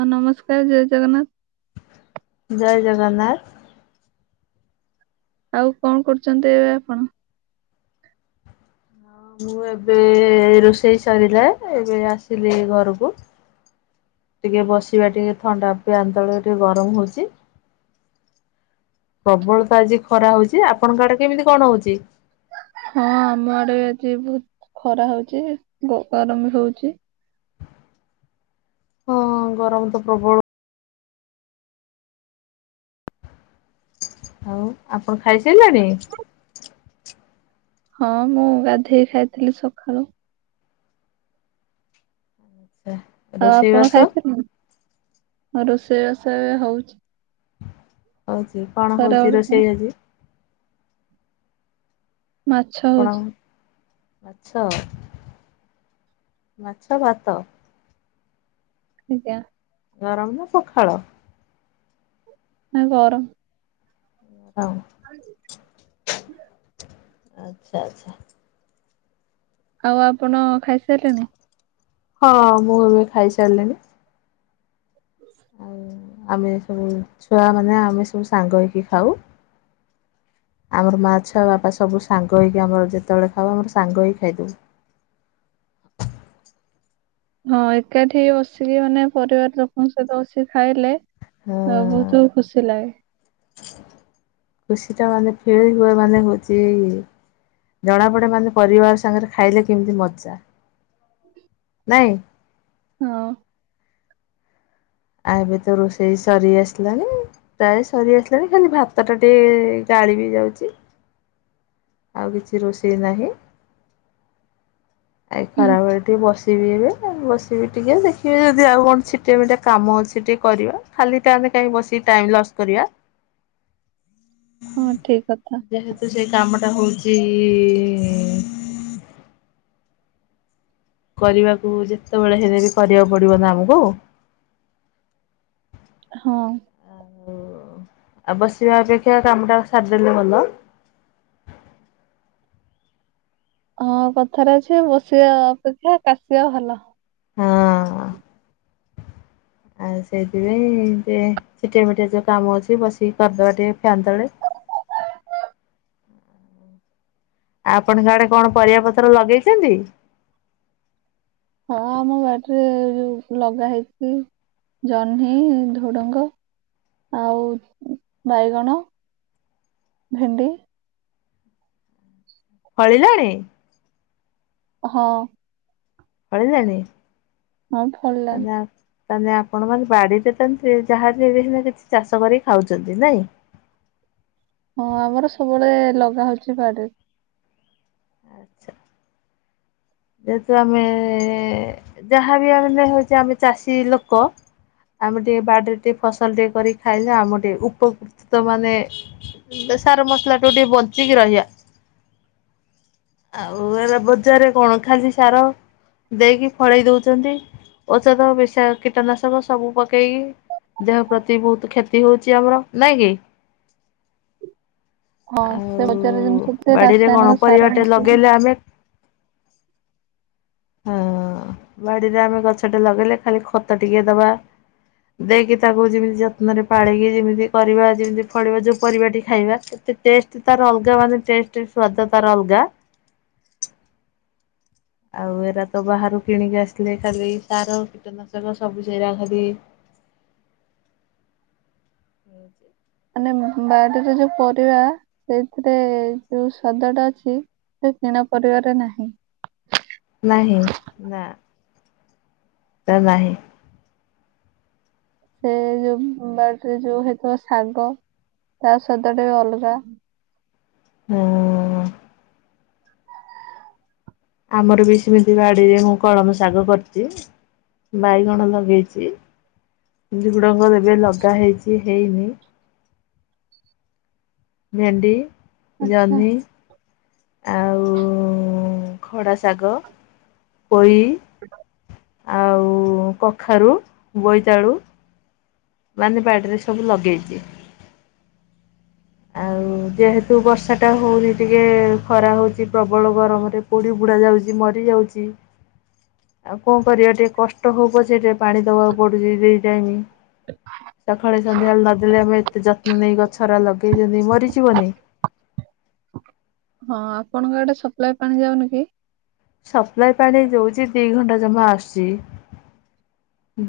ହଁ ନମସ୍କାର ଜୟ ଜଗନ୍ନାଥ। ଜୟ ଜଗନ୍ନାଥ। ଆଉ କଣ କରୁଛନ୍ତି ଏବେ ଆପଣ? ହଁ ମୁଁ ଏବେ ରୋଷେଇ ସରିଲା ଏବେ ଆସିଲି ଘରକୁ। ଟିକେ ବସିବା ଟିକେ ଥଣ୍ଡା ଫ୍ୟାନ ତଳେ ଟିକେ ଗରମ ହଉଛି। ପ୍ରବଳ ତ ଆଜି ଖରା ହଉଛି ଆପଣଙ୍କ ଆଡେ କେମିତି କଣ ହଉଛି? ହଁ ଆମ ଆଡେ ଆଜି ବହୁତ ଖରା ହଉଛି ଗରମ ବି ହଉଛି। ହଁ ଗରମ ତ ପ୍ରବଳ। ଆଉ ଆପଣ ଖାଇସାରିଲେଣି? ହଁ ମୁଁ ଗାଧେଇ ଖାଇଥିଲି ସକାଳୁ। ଆଉ ରୋଷେଇ ଆପଣ ବାସ ଖାଇ [unintelligible] ରୋଷେଇ ବାସ ଏବେ ହଉଛି। ହଉଛି କଣ ହଉଛି ଖରାବେଳ ପାଇଁ ରୋଷେଇ ଆଜି? ମାଛ ଆପଣ ହଉଛି। ମାଛ ମାଛ ଭାତ। ଆଜ୍ଞା। ଗରମ ନା ପଖାଳ? ନା ଗରମ। [unintelligible] ଆଚ୍ଛା ଆଚ୍ଛା। ଆଉ ଆପଣ ଖାଇସାରିଲେଣି? ହଁ ମୁଁ ଏବେ ଖାଇ ସାରିଲିଣିି। ଆମେ ସବୁ ଛୁଆ ମାନେ ଆମେ ସବୁ ସାଙ୍ଗ ହେଇକି ଖାଉ। ଆମର ମାଆ ଛୁଆ ବାପା ସବୁ ସାଙ୍ଗ ହେଇକି ଆମର ଯେତେବେଳେ ଖାଉ ଆମର ସାଙ୍ଗ ହେଇକି ଖାଇଦଉ। ହ ହଁ ଏକାଠି ବସିକି ମାନେ ପରିବାର ଲୋକଙ୍କ ସହିତ ବସିକି ଖାଇଲେ ବହୁତ ଖୁସି ଲାଗେ। ଖୁସି ଟା ମାନେ [unintelligible] ମାନେ ହଉଛି ଜଣାପଡେ ମାନେ ପରିବାର ସାଙ୍ଗରେ ଖାଇଲେ କେମିତି ମଜା। ନାଇଁ। ହଁ। ଏବେ ତ ରୋଷେଇ ସରି ଆସିଲାଣି ପ୍ରାୟ ସରି ଆସିଲାଣି ଖାଲି ଭାତ ଟା ଟିକେ ଗା ଗାଳି ବି ଯାଉଛି। ଆଉ କିଛି ରୋଷେଇ ନାହିଁ। ଆ ଖରାବେଳେ ଟିକେ ବ [unintelligible] ଏବେ ବସିବି ଟିକେ ଦେଖିବି ଯଦି ଆଉ କଣ ଛିଟା ମିଟା କାମ ଅଛି ଟିକେ କରିବା ଖାଲି ତା କାଇଁ ବସି ଟାଇମ ଲସ୍ କରିବା। ହଁ ଠିକ କଥା। ସେଟା ହଉଚି କରିବାକୁ ଯେତେବେଳେ ହେଲେ ବି କରିବାକୁ ପଡିବ ନା ଆମକୁ। ହଁ। ଆଉ ବସିବା ଅପେକ୍ଷା କାମ ଟା ସାରିଦେଲେ ଭଲ। ହଁ କଥାରେ ଅଛି ବସିବା ଅପେକ୍ଷା କାଶିବା ଭଲ। ହଁ। ଆଉ ସେଇଥିପାଇଁ ଟିକେ ଛିଟିଆ ମିଟିଆ ଯେଉ କାମ ଅଛି ବସିକି କରିଦେବା ଟିକେ ଫ୍ୟାନ୍ ତଳେ। [inaudible] ଆପଣଙ୍କ ଆଡେ କଣ ପରିବା ପତ୍ର ଲଗେଇଛନ୍ତି? ହଁ ଆମ ବାଡିରେ ଯୋଉ ଲଗା ହେଇଛି। ଜହ୍ନି ଢୁଡ଼ଙ୍ଗ ଆଉ ବାଇଗଣ। ଭେଣ୍ଡି। ଫଳିଲାଣି ହଁ। ଫଳିଲାଣି? ହଁ ଫଳିଲାଣି। ତାହେଲେ ତାହେଲେ ଆପଣ ମାନ ବାଡିରେ ଯାହାବି କିଛିନା କିଛି ଚାଷ କରିକି ଖାଉଛନ୍ତି ନାଇଁ। [inaudible] ହଁ ଆମର ସବୁବେଳେ ଲଗା ହଉଛି ବାଡି [inaudible] ଯେହେତୁ ଆମେ ଯାହାବି ହେଲେ ହଉଛି ଆମେ ଚାଷୀ ଲୋକ। ଆମେ ଟିକେ ବାଡିରେ ଟିକେ ଫସଲ ଟିକେ କରିକି ଖାଇଲେ ଆମେ ଟିକେ ଉପକୃତ ମାନେ ସାର ମସଲା ଠୁ ଟିକେ ବଞ୍ଚିକି ରହିବା। ଆଉ ଏବେ ବଜାରରେ କଣ ଖାଲି ସାର। ଦେଇକି ଫଳେଇ ଦଉଛନ୍ତି ଔଷଧ ବେଶା କୀଟନାଶକ ସବୁ ପକେଇକି। ଦେହ ପ୍ରତି ବହୁତ କ୍ଷତି ହଉଛି ଆମର ନାଇଁ କି? ହଁ ସେ ବଜାର ଆଉ ଜିନିଷ ତ ବାଡିରେ କଣ ରାସାୟନିକ ସାର ପରିବାଟେ ମିଶୁଛି ଲଗେଇଲେ ଆମେ ହଁ ବାଡିରେ ଆମେ ଗଛ ଟିଏ ଲଗେଇଲେ ଖାଲି ଖତ ଟିକେ ଦବା। ଦେଇକି ତାକୁ ଯେମିତି ଯତ୍ନରେ ପାଳିକି ଯେମିତି କରିବା ଯେମିତି ଫଳିବା ଯୋଉ ପରିବାଟି ଖାଇବା। ଟେଷ୍ଟ ତାର ଅଲଗା ମାନେ ଟେଷ୍ଟ ସ୍ୱାଦ ତାର ଅଲଗା। ଆଉ ଏରା ତ ବାହାରୁ କିଣିକି ଆସିଲେ ଖାଲି ତାର କୀଟନାଶକ ସବୁ ସେରା ଖାଲି [inaudible] ହୁଁ ଯେ ମାନେ ବାଡିରେ ଯୋଉ ପରିବା ସେଇଥିରେ ଯୋଉ ସ୍ୱାଦଟା ଅଛି ସେ କିଣା ପରିବାରେ ନାହିଁ। ନାହିଁ ନା ତ ନାହିଁ। ସେ ଯୋଉ ବାଡିରେ ଯୋଉ ହେଇଥିବ ଶାଗ ତା ସହିତ ଟିକେ ଅଲଗା ହଁ। ଆମର ବି ସେମିତି ବାଡିରେ ମୁଁ କଳମ ଶାଗ କରିଛି। ବାଇଗଣ ଲଗେଇଛି। ତି ଗୁଡ଼ଙ୍କର ଏବେ ଲଗା ହେଇଛି ହେଇନି। ଭେଣ୍ଡି ଆଚ୍ଛା ଜହ୍ନି ଆଉ ଖଡ଼ା ଶାଗ ପୋଇ ଆଉ କଖାରୁ ବୋଇତାଳୁ ମାନେ ବାଡିରେ ସବୁ ଲଗେଇଛି। ଆଉ ଯେହେତୁ ବର୍ଷା ଟା ହଉନି ଟିକେ ଖରା ହଉଛି ପ୍ରବଳ ଗରମରେ ପୋଡି ପୁଡ଼ା ଯାଉଛି ମରିଯାଉଛି ଆଉ କଣ କରିବା ଟିକେ କଷ୍ଟ ହଉ ପଛେ ଟିକେ ପାଣି ଦବାକୁ ପଡୁଛି ଦି ଟାଇମ। ସଖାଳେ ସନ୍ଧ୍ୟାବେଳେ ନଦେଲେ ଆମେ ଏତେ ଯତ୍ନ ନେଇ ଗଛରା ଲଗେ ଗେଇଛନ୍ତି ମରି ଯିବନି। ହଁ ଆପଣଙ୍କ ଆଡ଼େ ସପ୍ଲାଏ ପାଣି ଯାଉନ କି? ସପ୍ଲାଇ ପାଣି ଦଉଛି ଦିଇ ଘଣ୍ଟା ଜମା ଆସୁଛି।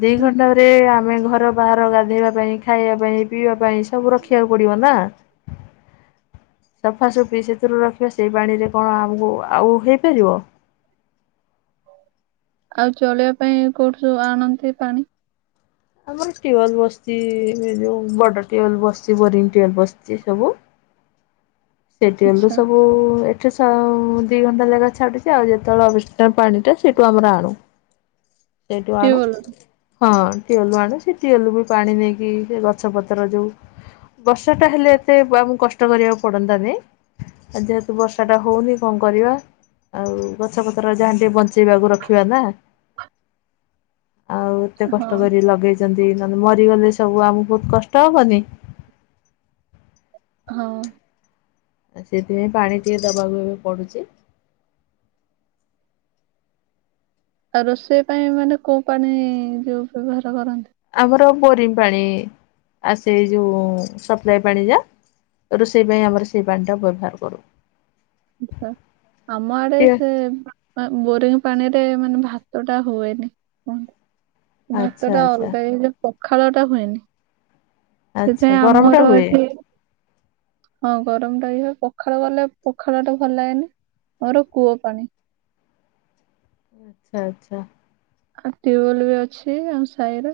ଦି ଘଣ୍ଟାରେ ଆମେ ଘର ବାହାର ଗାଧୋଇବା ପାଇଁ ଖାଇବା ପାଇଁ ପିଇବା ପାଇଁ ସବୁ ରଖିବାକୁ ପଡିବ ନା। ସଫାସଫି ସେଥିରୁ ରଖିବା ସେଇ ପାଣିରେ କଣ ଆମକୁ ଆଉ ହେଇପାରିବ।। ଆଉ ଚଳିବା ପାଇଁ କୋଉଠୁ ସବୁ ଆଣନ୍ତି ପାଣି? ଆମର ଟ୍ୟୁୱଲ୍ ବସିଛି ଏ ଯେଉ ବଡ଼ ଟ୍ୟୁୱେଲ୍ ବସିଛି ବୋରିଙ୍ଗ ଟ୍ୟୁୱଲ୍ ବସିଛି ସବୁ। ସେ ଟ୍ୟୁୱେଲ ରୁ ଆଚ୍ଛା ସବୁ ଏଠି ଆଉ। ସେଇଠୁ ଆଣୁ। ଟ୍ୟୁବୱେଲରୁ ହଁ ଟିୱଲ୍ ରୁ ଆଣୁ ସେ ଟଟିୱଲ ବି ପାଣି ନେଇକି ସେ ଗଛ ପତ୍ର ଯୋଉ ବର୍ଷା ଟା ହେଲେ ଏତେ ଆମକୁ କଷ୍ଟ କରିବାକୁ ପଡନ୍ତାନେଇ। ଆ ଯେହେତୁ ବର୍ଷା ଟା ହୋଉନି କଁ କରିବା? ଆଉ ଗଛପତ୍ର ଯାହା ଟିକେ ବଞ୍ଚେଇବାକୁ ରଖିବା ନା। ଆଉ ଏତେ ହଁ କଷ୍ଟ କରି ଲଗେଇଚ ଚି ନନେ ମରିଗନେ ସବୁ ଆମୁକୁ କଷ୍ଟ ହବନି? ହଁ। ଆଉ ସେଥିପାଇଁ ପାଣି ଟିକେ ଦବାକୁ ଏବେ ପଡୁଚି। ଆଉ ରୋଷେଇ ପାଇଁ ମାନେ କୋଉ ପାଣି ଯୋଉ ବ୍ୟବହାର କର ଆମର ବୋରିଂ ପାଣି ଆସେ ଯୋଉ ସପ୍ଲାଏ ପାଣି ଯା। ରୋଷେଇ ପାଇଁ ଆମର ସେଇ ପାଣିଟା ବ୍ୟବହାର କରୁ। ଆମ ଆଡେ ସେ ବୋରିଂ ପାଣି ତେ ମାନେ ଭାତ ଟା ହୁଏନି କ ଆଚ୍ଛା ଭାତ ଟା ଆଚ୍ଛା ଅଲଗା ହେଇଯା ପଖାଳ ଟା ହୁଏନି ଆଚ୍ଛା ସେଥିପାଇଁ ଗରମ ଟା ଆମର ହୁଏ। ଏଠି ହଁ ଗରମ ଟା ଇଏ ପଖାଳ ଗଲେ ପ ଖାଳ ଟା ଭଲ ହେଇନି ମୋର କୂଅ ପାଣି। ଆଚ୍ଛା। ଆଉ ଟ୍ୟୁୱଲ୍ ବି ଅଛି ଆମ ସାହିରେ।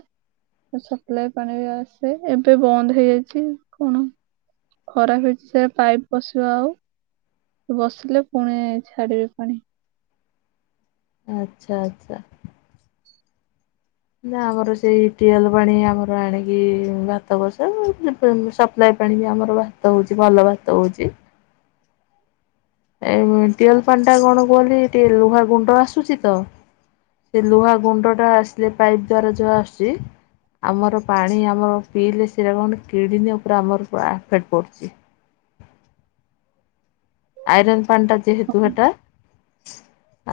ସପ୍ଲାାଇ ପାଣି ବି ଆସେ ଏବେ ବନ୍ଦ ହେଇଯାଇଚି କଣ ଖରାପ ହେଇଛି ସେ ପାଇପ ବସିବା ଆଉ। ବସିଲେ ପୁଣି ଛାଡିବି ପାଣି। ଆଚ୍ଛା ଆଚ୍ଛା। ନା ଆମର ସେଇ ଟିୱଲ ପାଣି ଆମର ଆଣିକି ଭାତ ବସୋଉ ସପ୍ ପାଣି ଆମର ଭାତ ହଉଛି ଭଲ ଭାତ ହୋଉଚି। ଏ ଟିୱେଲ ପାଣି ଟା କଣ କୁହନ୍ତି ଟିକେ ଲୁହା ଗୁଣ୍ଡ ଆସୁଚି ତ। ସେ ଲୁହା ଗୁଣ୍ଡ ଟା ଆସିଲେ ପାଇପ୍ ଦ୍ଵାରା ଯୋହା ଆସୁଚି ଆମର ପାଣି ଆମର ପିଇଲେ ସେରା କଣ କିଡ଼ିନୀ ଉପରେ ଆମର ଏଫେଟ୍ ପଡୁଚି।। ଆଇରନ୍ ପାଣୀ ଟା ଯେହେତୁ ହେଟା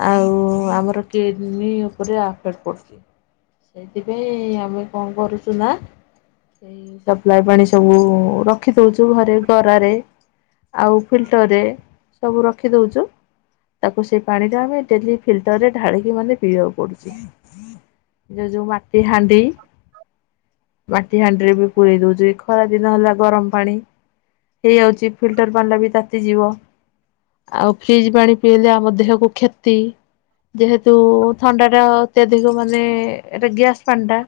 ଆଉ ଆମର କିଡ୍ନୀ ଉପରେ ଆଫେଟ୍ ପଡୁଚି। ସେଇଥିପାଇଁ ଆମେ କଁ କରୁଚୁ ନା ଏଇ ସପ୍ଲାାଏ ପାଣି ସବୁ ରଖି ଦୋଉଚୁ ଘରେ ଗରାରେ। ଆଉ ଫିଲ୍ଟରରେ ସବୁ ରଖିଦୋଉଚୁ। ତାକୁ ସେ ପାଣି ଟା ଆମେ ଡେଲି ଫିଲଟରରେ ଢାଳିକି ମାନେ ପିଇବାକୁ ପଡୁଚି। ଯୋଉ ଯୋଉ ମାଟି ହାଣ୍ଡି। ମାଟି ହାଣ୍ଡିରେ ବି ପୁରମରେଇ ଦୋଉଚୁ ଏଇ ଖରା ଦିନ ହେଲା ଗରମ୍ ପାଣି। ହେଇଯାଉଚି ଫିଲ୍ଟର୍ ପାଣି ଟା ବି ତାତି ଯିବ। ଆଉ ଫ୍ରିଜ୍ ପାଣି ପିଇଲେ ଆମ ଦେହକୁ କ୍ଷତି। ଯେହେତୁ ଥଣ୍ଡା ଟା ଅତ୍ୟାଧିକ ମାନେ ଏଟା ଗ୍ୟାସ୍ ପାଣି ଟା।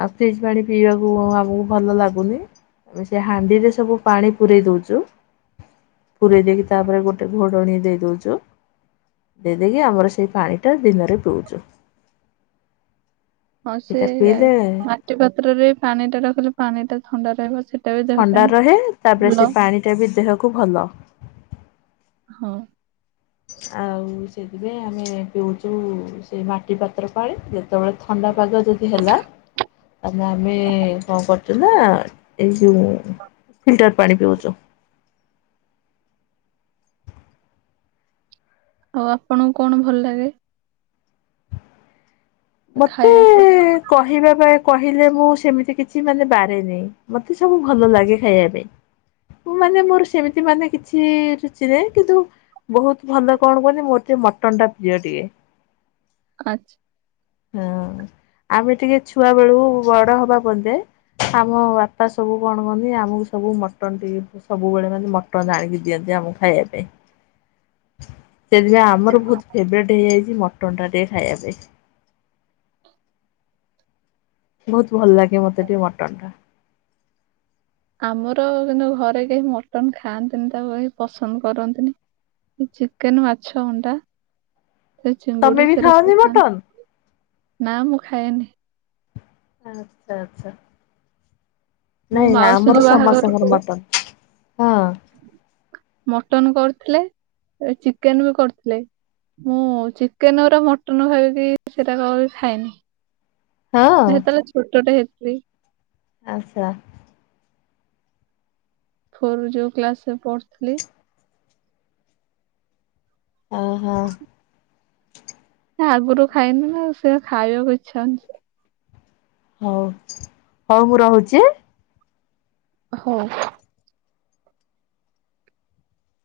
ଆଉ ଫ୍ରିଜ୍ ପାଣି ପିଇବାକୁ ଆମୁକୁ ଭଲ ଲାଗୁନି ଆ ସେ ହାଣ୍ଡିରେ ସବୁ ପାଣି ପୁରରେଇ ଦଞଉଚୁ। ପୁରରେୀ ଦେଇକି ତାପରେ ଗୋଟେ ଘୋଡ଼ଣୀ ଦେଇ ଦୋଉଚୁ। ଦେଇଦକି ଆମର ସେଇ ପାଣିଟା ଦିନରେ ପିଉଚୁ। ହଁ ସେ ମାଟି ପାତ୍ରରେ ପାଣି ଟା ରଖିଲେ ପାଣି ଟା ଥଣ୍ଡା ରହିବ। ସେଟା ବି ଦେହ ଥଣ୍ଡା ପାଇଁ ରହେ ତାପରେ ଭଲ ସେ ପାଣିଟା ବି ଦେହକୁ ଭଲ। ହଁ। ଆଉ ସେଥିପାଇଁ ଆମେ ପିଉଚୁ ସେ ମାଟି ପାତ୍ର ପାଣି। ସେତେବେଳେ ଥଣ୍ଡା ପାଗ ଯଦି ହେଲା ତାହେଲେ ଆମେ କଣ କରୁଛୁ ନା ଏ ଫିଲ୍ଟର ପାଣି ପିଉଚୁ। ଆଉ ଆପଣଙ୍କୁ କଣ ଭଲ ଲାଗେ। ମତେ ଖାଇବାକୁ? କହିବା ପାଇଁ। କହିଲେ ମୁଁ ସେମିତି କିଛି ମାନେ ବାରେନି ମତେ ସବୁ ଭଲ ଲାଗେ ଖାଇବା ପାଇଁ। ମୁଁ ମାନେ ମୋର ସେମିତି ମାନେ କିଛି ରୁଚି ନାହିଁ କିନ୍ତୁ ବହୁତ ଭଲ କଣ କହନି ମୋର ଟିକେ ମଟନ ଟା ପ୍ରିଅ ଟିକେ। ଆଛା। ହଁ ଆମେ ଟିକେ ଛୁଆ ବେଳୁ ବଡ ହବା ବୋଦେ। ଆମ ବାପା ସବୁ କଣ କହନ୍ତି ଆମକୁ ସବୁ ମଟନ ଟିକେ ସବୁବେଳେ ମାନେ ମଟନ ଆଣିକି ଦିଅନ୍ତି। ଆମକୁ ଖାଇବାପାଇଁ। ସେଥିପାଇଁ ଆମର ବହୁତ ଫେବରଟ୍ ହେଇଯାଇଛି ମଟନ୍ଟା ଟ ଖାଇବା ପାଇଁ। ବହୁତ ଭଲ ଲାଗେ ମତେ ଟିକ ମଟନ୍ ଟା, ଆମର କିନ୍ତୁ ଘରେ କେହି ମଟନ ଖାଆନ୍ତିନି ତାକୁ କେହି ପସନ୍ଦ କରନ୍ତିନି। ଚିକେନ ମାଛ ଅଣ୍ଡା। ସେ ତମେ ଚିଙ୍ଗୁଡ଼ି ବି ସେରା ଖାଅନି ମଟନ୍ ସବୁଖାନ୍ତି ନା ମୁଁ ଖାଏନି। ଆଚ୍ଛା ଆଚ୍ଛା। ମୋ ନାଇଁ ମାଉସୀଙ୍କ ଆମର ବାହାଘରକୁ ସମସ୍ତଙ୍କର ମଟନ। ଥିଲେ ଚିକେନ ବି କରୁଥିଲେ। ମୁଁ ଚିକେନ ଗୁରା ମଟନ ଭାବିକି ସେରାକ ବି ଖାଏନି। ହଁ ହେତେଳେ ଛୋଟଟେ ହେଇଥିଲି। ଆଚ୍ଛା। ଫୋରରୁ ଯୋଉ କ୍ଲାସରେ ପଢୁଥିଲି। ଅ ହୋ। ଆଗରୁ ଖାଇନି ନା ସେ ଖାଇବାକୁ ଇଚ୍ଛା ହଉନି ହଉ ହଉ ମୁଁ ରହୁଛି। ହଉ।